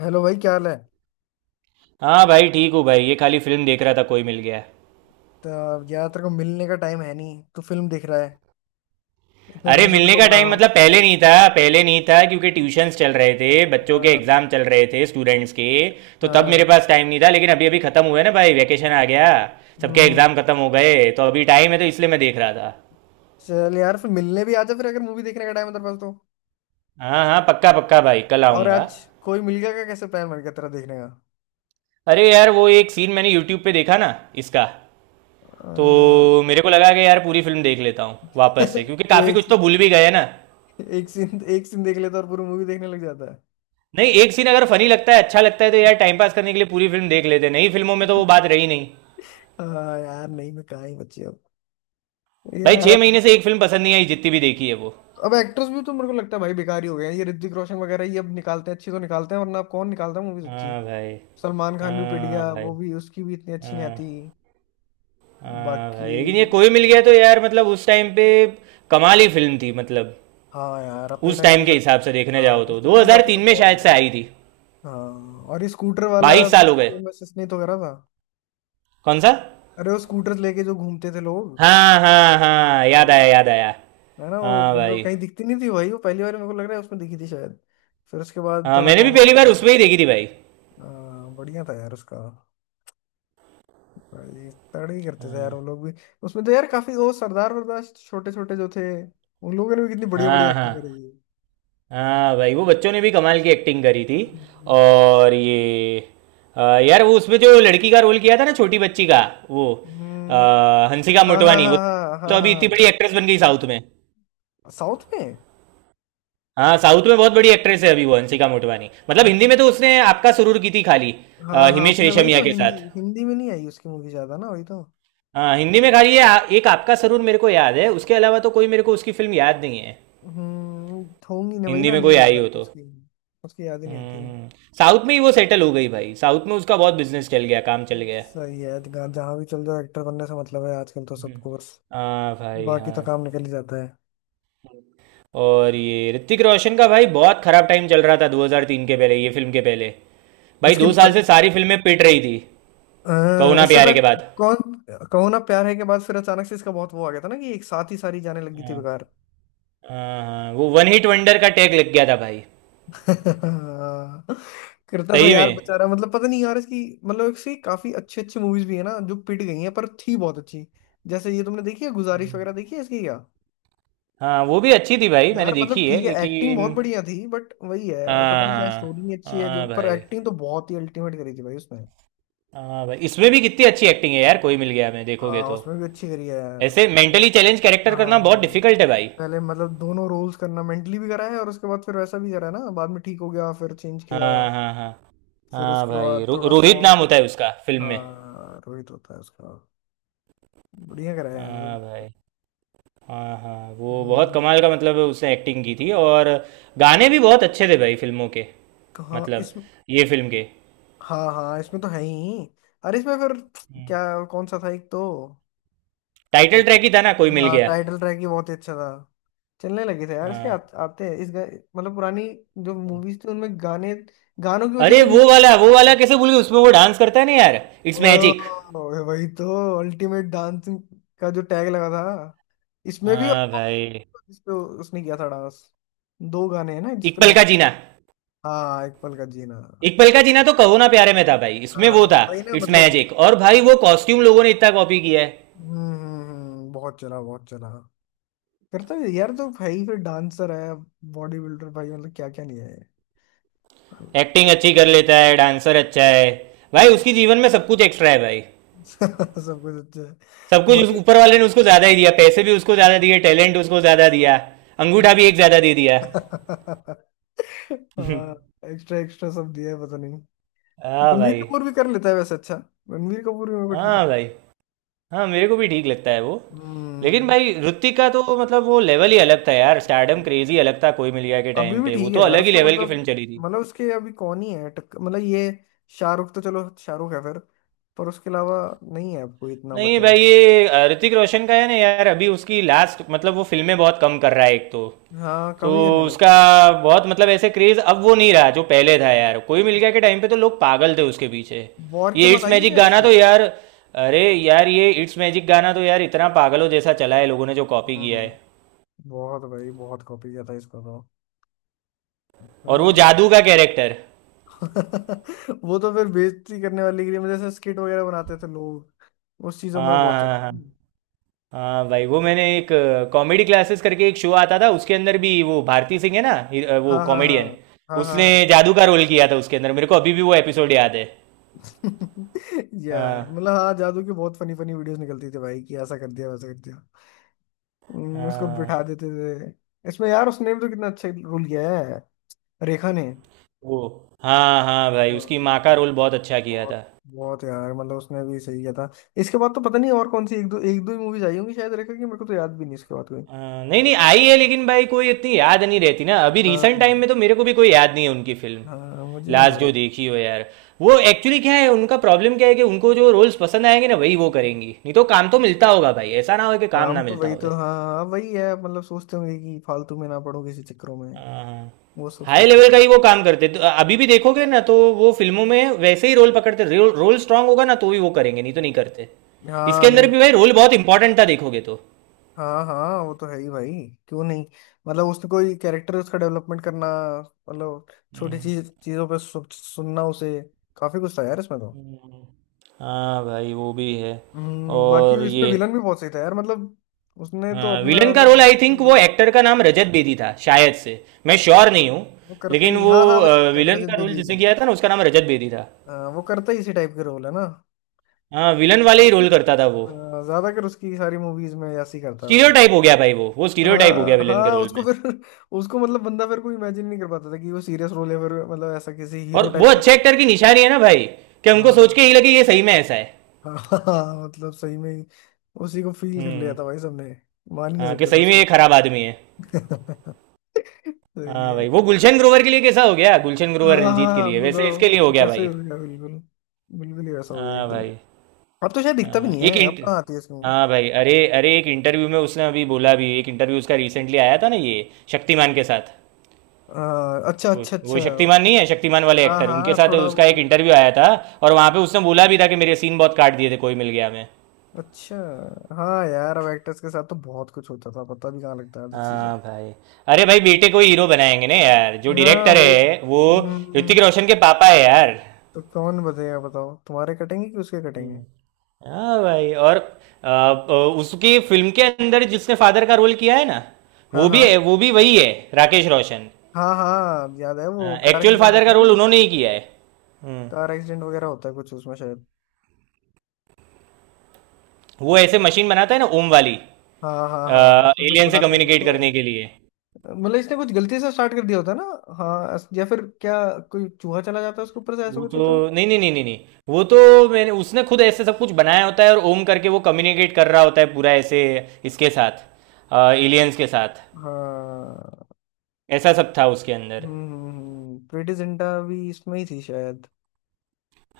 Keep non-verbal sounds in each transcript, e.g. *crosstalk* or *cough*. Hello भाई, क्या हाल है। हाँ भाई, ठीक हूँ भाई। ये खाली फिल्म देख रहा था, कोई मिल गया। तो यार, तेरे को मिलने का टाइम है नहीं, तू फिल्म देख रहा है। इतने अरे दिनों से तेरे मिलने को का बुला टाइम रहा हूँ। मतलब पहले नहीं था, पहले नहीं था क्योंकि ट्यूशन्स चल रहे थे, बच्चों के हाँ। एग्जाम चल रहे थे, स्टूडेंट्स के। तो तब मेरे हाँ। पास टाइम नहीं था, लेकिन अभी अभी खत्म हुआ है ना भाई, वैकेशन आ गया। सबके हम्म। एग्जाम खत्म हो गए तो अभी टाइम है, तो इसलिए मैं देख रहा था। चल यार, फिर मिलने भी आ जा फिर, अगर मूवी देखने का टाइम है तेरे पास तो। हाँ हाँ, पक्का पक्का भाई, कल और आऊँगा। आज कोई मिल गया क्या, कैसे प्लान बन गया तेरा देखने का। अरे यार, वो एक सीन मैंने यूट्यूब पे देखा ना इसका, अ, तो मेरे को लगा कि यार पूरी फिल्म देख लेता हूँ वापस से, *laughs* क्योंकि तो काफ़ी एक कुछ तो भूल भी गए ना। एक सीन, देख लेता और पूरी मूवी देखने लग जाता है। नहीं, एक सीन अगर फनी लगता है, अच्छा लगता है, तो यार टाइम पास करने के लिए पूरी फिल्म देख लेते हैं। नई फिल्मों में तो वो बात रही नहीं हाँ यार, नहीं मैं कहाँ ही बची अब। भाई। यार अब 6 महीने से एक फिल्म पसंद नहीं आई, जितनी भी देखी है वो। अब एक्टर्स भी तो मेरे को लगता है भाई बेकार ही हो गए हैं। ये ऋतिक रोशन वगैरह ये अब निकालते हैं अच्छी, तो निकालते हैं, वरना अब कौन निकालता है मूवीज अच्छी। हाँ भाई। सलमान खान भी पिट हाँ गया, भाई। वो भी, उसकी भी इतनी अच्छी नहीं हाँ आती। हाँ बाकी भाई, लेकिन ये कोई मिल गया तो यार मतलब उस टाइम पे कमाल ही फिल्म थी, मतलब हाँ यार, अपने उस टाइम के टाइम के हिसाब, हिसाब से देखने हाँ जाओ उस तो टाइम के हिसाब से तो 2003 में बहुत शायद से बढ़िया है। आई थी। हाँ, और ये स्कूटर वाला बाईस भी साल हो गए। फेमस इसने तो करा था। कौन सा? अरे वो स्कूटर लेके जो घूमते थे लोग। हाँ हाँ ओ हाँ, भाई, याद आया याद आया। है ना वो, हाँ मतलब भाई। कहीं दिखती नहीं थी भाई, वो पहली बार मेरे को लग रहा है उसमें दिखी थी शायद। फिर उसके बाद हाँ, थोड़ा मैंने भी कॉमन पहली हो बार गया। उसमें ही देखी थी भाई। हाँ, बढ़िया था यार उसका। भाई तगड़े ही करते थे यार वो लोग भी। उसमें तो यार काफी वो सरदार वरदार छोटे छोटे जो थे, उन लोगों ने भी कितनी बढ़िया बढ़िया हाँ हाँ। एक्टिंग करी थी। हाँ भाई, वो बच्चों ने भी कमाल की एक्टिंग करी थी। हम्म। और ये यार वो उसमें जो लड़की का रोल किया था ना, छोटी बच्ची का, वो हंसिका हाँ हाँ मोटवानी, हाँ वो हाँ तो हाँ अभी इतनी हाँ। बड़ी एक्ट्रेस बन गई साउथ में। हाँ। साउथ में। हाँ साउथ में बहुत बड़ी एक्ट्रेस है अभी वो, हंसिका मोटवानी। मतलब हिंदी अच्छा, में तो उसने आपका सुरूर की थी खाली, हाँ हाँ, हिमेश उसने वही रेशमिया तो, के हिंदी साथ। हिंदी में नहीं आई उसकी मूवी ज्यादा ना, वही तो। हाँ हिंदी में खाली ये एक आपका सरूर मेरे को याद है, उसके अलावा तो कोई मेरे को उसकी फिल्म याद नहीं है। हम्म, होंगी नहीं, वही हिंदी ना, में नहीं कोई याद आई हो आती तो। उसकी। उसकी याद ही नहीं आती। हम्म साउथ में ही वो सेटल हो गई भाई, साउथ में उसका बहुत बिजनेस चल गया, काम चल गया। सही है, जहाँ जहाँ भी चल जाओ, एक्टर बनने से मतलब है आजकल तो *laughs* हम्म, सबको बस। हाँ भाई बाकी हाँ। तो काम निकल ही जाता है। और ये ऋतिक रोशन का भाई बहुत खराब टाइम चल रहा था 2003 के पहले, ये फिल्म के पहले। भाई इसके 2 साल प, से सारी फिल्में पिट रही थी, कहो ना इससे प्यारे के पहले बाद। कौन। कहो ना प्यार है के बाद फिर अचानक से इसका बहुत वो आ गया था ना, कि एक साथ ही सारी जाने लगी थी हाँ बेकार। हाँ हाँ, वो वन हिट वंडर का टैग लग गया था भाई। *laughs* करता तो सही यार में। बेचारा, मतलब पता नहीं यार इसकी, मतलब इसकी काफी अच्छी अच्छी मूवीज भी है ना जो पिट गई हैं, पर थी बहुत अच्छी। जैसे ये तुमने देखी है गुजारिश हम्म। वगैरह, देखी है इसकी क्या। हाँ वो भी अच्छी थी भाई, मैंने यार मतलब देखी है ठीक है, एक्टिंग लेकिन। बहुत बढ़िया थी, बट वही है, पता हाँ नहीं चाहे हाँ। स्टोरी नहीं अच्छी है जो, हाँ पर भाई। एक्टिंग तो बहुत ही अल्टीमेट करी थी भाई उसमें। हाँ भाई, इसमें भी कितनी अच्छी एक्टिंग है यार कोई मिल गया, मैं देखोगे हाँ, तो। उसमें भी अच्छी करी है यार ऐसे मेंटली चैलेंज कैरेक्टर हाँ। करना बहुत हम्म। डिफिकल्ट है भाई। पहले मतलब दोनों रोल्स करना, मेंटली भी करा है और उसके बाद फिर वैसा भी करा है ना, बाद में ठीक हो गया, फिर चेंज हाँ किया। हाँ। हाँ फिर हाँ उसके भाई। बाद थोड़ा रोहित स्ट्रांग। नाम होता है उसका फिल्म में। हाँ, रोहित होता है उसका। बढ़िया कराया हाँ यार। भाई। हाँ हाँ वो बहुत हम्म, कमाल का, मतलब उसने एक्टिंग की थी। और गाने भी बहुत अच्छे थे भाई फिल्मों के, कहाँ मतलब इस, ये फिल्म के। हाँ हाँ इसमें तो है ही। अरे इसमें फिर हम्म। क्या, कौन सा था एक तो। टाइटल एक, ट्रैक ही था ना कोई मिल हाँ, गया। टाइटल ट्रैक ही बहुत ही अच्छा था। चलने लगे थे यार इसके हाँ। आते हैं इस मतलब पुरानी जो मूवीज थी उनमें गाने, गानों की वजह अरे से भी। वो वाला कैसे भूल गए, उसमें वो डांस करता है ना यार, इट्स मैजिक। ओह, वही तो अल्टीमेट डांसिंग का जो टैग लगा था इसमें भी, और हाँ भाई। इसपे उसने किया था डांस, दो गाने हैं ना एक जिसपे। पल का जीना। हाँ एक पल का जीना। एक पल का जीना तो कहो ना प्यारे में था भाई, इसमें हाँ वो हाँ था वही ना इट्स मतलब। मैजिक। और भाई वो कॉस्ट्यूम लोगों ने इतना कॉपी किया है। बहुत चला, बहुत चला करता है यार, तो भाई फिर डांसर है, बॉडी बिल्डर भाई, मतलब क्या क्या नहीं है ये। एक्टिंग अच्छी कर लेता है, डांसर अच्छा है, भाई उसकी *laughs* जीवन में सब कुछ एक्स्ट्रा है भाई। सब कुछ अच्छा है बाकी। ऊपर वाले ने उसको ज्यादा ही दिया, पैसे भी उसको ज्यादा दिए, टैलेंट उसको ज्यादा दिया, अंगूठा भी एक ज्यादा दे दिया। एक्स्ट्रा एक्स्ट्रा *laughs* सब दिया है पता नहीं। हाँ *laughs* रणबीर भाई। कपूर भी कर लेता है वैसे अच्छा। रणबीर कपूर भी मेरे को ठीक हाँ लगता भाई। हाँ मेरे को भी ठीक लगता है वो। है। लेकिन भाई ऋतिक का तो मतलब वो लेवल ही अलग था यार, स्टारडम हम्म, क्रेजी अलग था। कोई मिल गया के अभी टाइम भी पे वो ठीक तो है यार अलग ही उसका, लेवल की मतलब, फिल्म चली थी। मतलब उसके अभी कौन ही है टक्कर, मतलब ये शाहरुख तो चलो शाहरुख है फिर, पर उसके अलावा नहीं है, आपको इतना नहीं बचा। भाई ये ऋतिक रोशन का है ना यार, अभी उसकी लास्ट मतलब वो फिल्में बहुत कम कर रहा है एक तो। हाँ, तो कम ही करने लग गया उसका बहुत। बहुत मतलब ऐसे क्रेज अब वो नहीं रहा जो पहले था यार। कोई मिल गया के टाइम पे तो लोग पागल थे उसके पीछे। वॉर के ये बाद इट्स आई है मैजिक क्या गाना इसकी। तो यार, अरे यार ये इट्स मैजिक गाना तो यार इतना पागलों जैसा चला है, लोगों ने जो कॉपी किया है। हम्म, बहुत भाई, बहुत कॉपी किया था इसको तो। और वो मैं जादू का कैरेक्टर। *laughs* वो तो फिर बेइज्जती करने वाली के लिए, मतलब जैसे स्किट वगैरह बनाते थे लोग, उस चीजों हाँ में बहुत चला हाँ था। हाँ हाँ। हाँ भाई वो मैंने एक कॉमेडी क्लासेस करके एक शो आता था, उसके अंदर भी वो भारती सिंह है ना, वो हाँ हाँ हाँ कॉमेडियन, हाँ हाँ उसने हाँ। जादू का रोल किया था। उसके अंदर मेरे को अभी भी वो एपिसोड याद है। *laughs* यार हाँ मतलब हाँ, जादू की बहुत फनी फनी वीडियोस निकलती थी भाई, कि ऐसा कर दिया वैसा कर दिया। उसको बिठा हाँ। देते थे। इसमें यार उसने भी तो कितना अच्छा रोल किया है, रेखा ने। ओ। हाँ हाँ भाई, उसकी हाँ, माँ का रोल बहुत अच्छा किया बहुत, था। बहुत यार मतलब उसने भी सही किया था। इसके बाद तो पता नहीं और कौन सी, एक दो ही मूवीज आई होंगी शायद रेखा की, मेरे को तो याद भी नहीं इसके बाद कोई। नहीं नहीं आई है, लेकिन भाई कोई इतनी याद नहीं रहती ना, अभी हाँ, रिसेंट टाइम में तो मेरे को भी कोई याद नहीं है उनकी फिल्म। हाँ मुझे भी नहीं लास्ट जो भाई। देखी हो यार। वो एक्चुअली क्या है, उनका प्रॉब्लम क्या है कि उनको जो रोल्स पसंद आएंगे ना, वही वो करेंगी, नहीं तो काम तो मिलता होगा भाई, ऐसा ना हो कि काम काम ना तो मिलता वही तो, होवे। हाँ हाँ वही है, मतलब सोचते होंगे कि फालतू में ना पड़ो किसी चक्करों में। हाँ। वो सब हाई सोचता लेवल का हूँ। ही वो काम करते, तो अभी भी देखोगे ना तो वो फिल्मों में वैसे ही रोल पकड़ते, रोल रोल स्ट्रांग होगा ना तो भी वो करेंगे, नहीं तो नहीं करते। हाँ इसके अंदर नहीं, भी भाई रोल बहुत इंपॉर्टेंट था, देखोगे तो। हाँ हाँ वो तो है ही भाई, क्यों नहीं। मतलब उसने कोई कैरेक्टर, उसका डेवलपमेंट करना, मतलब छोटी चीज चीजों पे सुनना उसे, काफी कुछ था यार इसमें तो। हाँ भाई वो भी है। बाकी और इसमें ये विलन भी बहुत सही था यार, मतलब उसने तो हाँ, अपना विलन का मतलब रोल, आई थिंक villain वो एक्टर का नाम रजत बेदी था शायद से, मैं श्योर हाँ, नहीं हूँ। वो करता लेकिन ही, वो हाँ हाँ भाई विलन छात्रजन का रोल बेजी का। जिसने किया था ना, उसका नाम रजत बेदी था। हाँ, वो करता ही इसी टाइप के रोल है ना। हाँ विलन वाले ही उसके रोल करता था वो। अ, ज्यादातर उसकी सारी मूवीज में ऐसे ही करता है वो। स्टीरियोटाइप हो गया भाई, वो स्टीरियोटाइप हो हाँ गया विलन के हाँ, रोल उसको में। फिर *laughs* उसको मतलब बंदा फिर कोई इमेजिन नहीं कर पाता था कि वो सीरियस रोल है फिर, मतलब ऐसा किसी हीरो और वो टाइप का। अच्छे एक्टर की निशानी है ना भाई, कि हमको सोच हाँ, के ही लगे ये सही में ऐसा है। हाँ *laughs* हाँ, मतलब सही में ही उसी को फील कर लिया हम्म। था भाई सबने। मान ही नहीं हाँ, कि सकते थे सही में उसको ये अच्छा। खराब आदमी है। *laughs* सही हाँ है। भाई, वो गुलशन ग्रोवर के लिए कैसा हो गया, गुलशन ग्रोवर हाँ रंजीत के हाँ, लिए, वैसे इसके लिए हो बताओ गया वैसे ही भाई। हो गया, बिल्कुल, बिल्कुल ही वैसा हो गया हाँ एकदम। भाई। अब तो शायद दिखता भी अ, नहीं एक है, अब इंट कहाँ आती है इसमें movie? हाँ भाई, अरे अरे एक इंटरव्यू में उसने अभी बोला भी, एक इंटरव्यू उसका रिसेंटली आया था ना, ये शक्तिमान के साथ। अच्छा वो अच्छा वो अच्छा शक्तिमान okay. नहीं है, शक्तिमान वाले हाँ एक्टर, उनके हाँ साथ थोड़ा वो उसका एक भी इंटरव्यू आया था। और वहाँ पे उसने बोला भी था कि मेरे सीन बहुत काट दिए थे कोई मिल गया मैं अच्छा। हाँ यार, अब एक्टर्स के साथ तो बहुत कुछ होता था, पता भी कहाँ लगता है आधी चीजें। हाँ भाई। अरे भाई बेटे को हीरो बनाएंगे ना यार जो हाँ डायरेक्टर भाई, है वो, ऋतिक रोशन के पापा है यार। तो कौन बताएगा बताओ, तुम्हारे कटेंगे कि उसके कटेंगे। हाँ भाई। और उसकी फिल्म के अंदर जिसने फादर का रोल किया है ना, हाँ वो भी हाँ, है, वो भी वही है, राकेश रोशन। हाँ हाँ याद है, वो कार एक्चुअल एक्सीडेंट फादर होता का है ना रोल कुछ, उन्होंने ही किया है। हम्म। कार एक्सीडेंट वगैरह होता है कुछ उसमें शायद। वो ऐसे मशीन बनाता है ना, ओम वाली, हाँ हाँ हाँ, उसमें फिर एलियन से बुलाते हैं कम्युनिकेट जिसको। करने के लिए। मतलब इसने कुछ गलती से स्टार्ट कर दिया होता है ना, या फिर क्या, कोई चूहा चला जाता है उसके ऊपर से, ऐसा वो कुछ होता है। तो नहीं नहीं नहीं नहीं नहीं। वो तो मैंने उसने खुद ऐसे सब कुछ बनाया होता है, और ओम करके वो कम्युनिकेट कर रहा होता है पूरा ऐसे, इसके साथ, एलियंस के साथ। हाँ। ऐसा सब था उसके अंदर। प्रीति जिंटा भी इसमें ही थी शायद।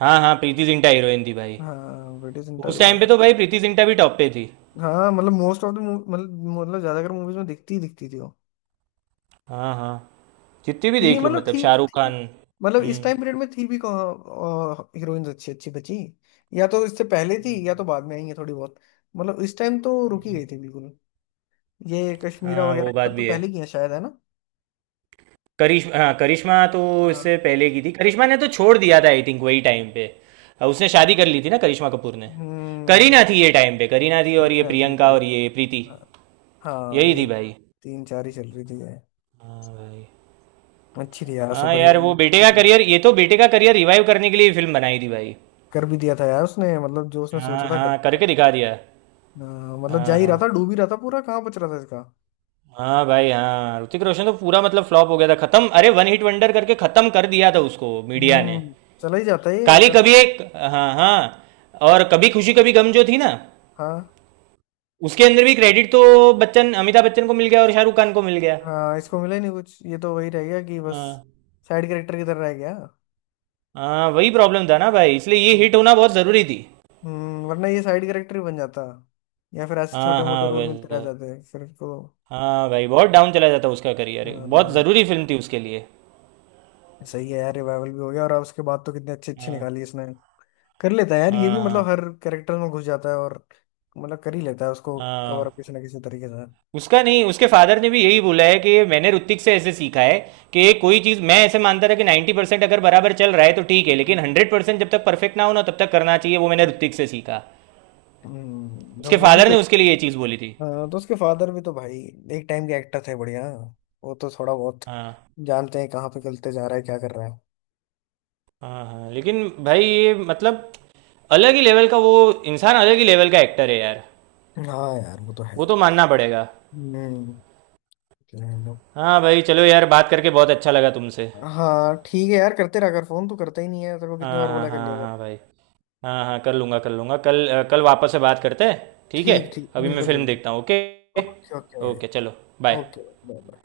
हाँ हाँ, प्रीति जिंटा हीरोइन थी भाई। हाँ, ब्रिटिश सेंटा उस भी टाइम पे यार। तो भाई प्रीति जिंटा भी टॉप पे थी। हाँ, मतलब मोस्ट ऑफ द, मतलब, मतलब ज्यादातर मूवीज में दिखती ही दिखती थी वो। हाँ हाँ। जितनी भी थी देख लो, मतलब, मतलब थी शाहरुख थी खान। मतलब, इस हम्म। टाइम पीरियड में थी भी कहाँ हीरोइंस अच्छी अच्छी बची। या तो इससे पहले थी या तो बाद में आई है थोड़ी बहुत, मतलब इस टाइम तो रुकी गई थी बिल्कुल। ये कश्मीरा हाँ वगैरह वो ये बात सब तो भी है। पहले की है शायद, है ना। करिश हाँ, करिश्मा तो हाँ। इससे पहले की थी। करिश्मा ने तो छोड़ दिया था आई थिंक वही टाइम पे, उसने शादी कर ली थी ना करिश्मा कपूर ने। हम्म। करीना थी ये टाइम पे, करीना थी और ये करीना थी, प्रियंका और करीना ये थी। प्रीति, हाँ हाँ यही ये, थी भाई। तीन चार ही चल रही थी ये। हाँ भाई। अच्छी थी यार हाँ सुपर यार, हीरो। वो बेटे का करियर, ये तो बेटे का करियर रिवाइव करने के लिए फिल्म बनाई थी भाई। कर भी दिया था यार उसने, मतलब जो उसने सोचा हाँ था कर। हाँ करके दिखा दिया। हाँ, मतलब जा हाँ ही रहा हाँ। था, डूब ही रहा था पूरा, कहाँ बच रहा था इसका। हाँ भाई हाँ, ऋतिक रोशन तो पूरा मतलब फ्लॉप हो गया था, खत्म, अरे वन हिट वंडर करके खत्म कर दिया था उसको मीडिया ने। हम्म, चला ही जाता है, ये काली चला। कभी एक हाँ हाँ, और कभी खुशी कभी गम जो थी ना, हाँ उसके अंदर भी क्रेडिट तो बच्चन अमिताभ बच्चन को मिल गया और शाहरुख खान को मिल गया। हाँ इसको मिला ही नहीं कुछ, ये तो वही रह गया कि बस हाँ साइड कैरेक्टर की तरह रह गया। हाँ, वही प्रॉब्लम था ना भाई, इसलिए ये हिट होना बहुत ज़रूरी थी। हम्म, वरना ये साइड कैरेक्टर ही बन जाता, या फिर ऐसे छोटे हाँ मोटे हाँ रोल मिलते रह वैसे- जाते हैं फिर इसको। हाँ भाई, बहुत डाउन चला जाता उसका करियर, हाँ, बहुत ज़रूरी फिल्म थी उसके लिए। सही है यार, रिवाइवल भी हो गया और अब उसके बाद तो कितने अच्छे अच्छे हाँ निकाली इसने। कर लेता है यार ये भी, हाँ मतलब हर हाँ कैरेक्टर में घुस जाता है और मतलब कर ही लेता है उसको कवर हाँ। अप किसी ना किसी तरीके से। उसका नहीं, उसके फादर ने भी यही बोला है कि मैंने ऋतिक से ऐसे सीखा है, कि कोई चीज़ मैं ऐसे मानता था कि 90% परसेंट अगर बराबर चल रहा है तो ठीक है, लेकिन 100% जब तक परफेक्ट ना हो ना तब तक करना चाहिए, वो मैंने ऋतिक से सीखा। तो उसके वो भी फादर तो, ने उसके लिए ये चीज़ बोली थी। हाँ, तो उसके फादर भी तो भाई एक टाइम के एक्टर थे बढ़िया, वो तो थोड़ा बहुत हाँ जानते हैं कहाँ पे गलते जा रहा है क्या कर रहा है। हाँ हाँ, लेकिन भाई ये मतलब अलग ही लेवल का वो इंसान, अलग ही लेवल का एक्टर है यार। हाँ यार वो तो है वो ही। तो मानना पड़ेगा। हम्म। चलो। हाँ भाई चलो यार, बात करके बहुत अच्छा लगा तुमसे। हाँ ठीक है यार, करते रहा कर फोन, तू करता ही नहीं है, तेरे को कितनी हाँ बार हाँ बोला कर लिया हाँ कर। हाँ भाई। हाँ हाँ, कर लूँगा कल, कल वापस से बात करते हैं, ठीक है। ठीक ठीक, अभी मैं बिल्कुल फिल्म बिल्कुल। देखता हूँ, ओके। ओके ओके भाई। ओके चलो। बाय। Okay bye bye.